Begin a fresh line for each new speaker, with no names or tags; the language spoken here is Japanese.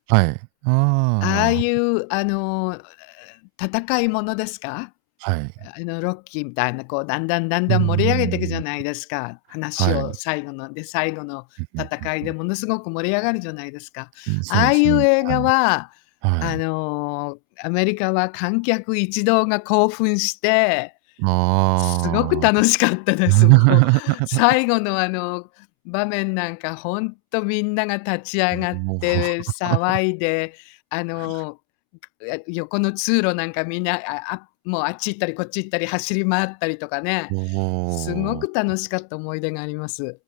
はい。ああ
あ
あ
あ
ああ
い
あ。
う、あの、うえええ戦いものですか？
はい。
あの、ロッキーみたいな、こうだんだんだん
うー
だん盛り上げていくじゃ
ん。
ないですか？話
は
を
い。
最後ので最後の
ふんふんふん
戦い
ふ
で
ん。
ものすごく盛り上がるじゃないですか？
うん、そう
あ
で
あい
す
う
ね。
映
は
画
い。
は、
は
あ
い。
の、アメリカは観客一同が興奮して、すすごく
あ
楽しかった
あ。
です、もう。最後の、あの、場面なんかほんとみんなが立ち
う
上
ん、
がっ
もう。
て、騒いで、あの、くえ横の通路なんかみんな、ああもう、あっち行ったりこっち行ったり、走り回ったりとかね、
うお
すご
お
く
お。
楽しかった思い出があります。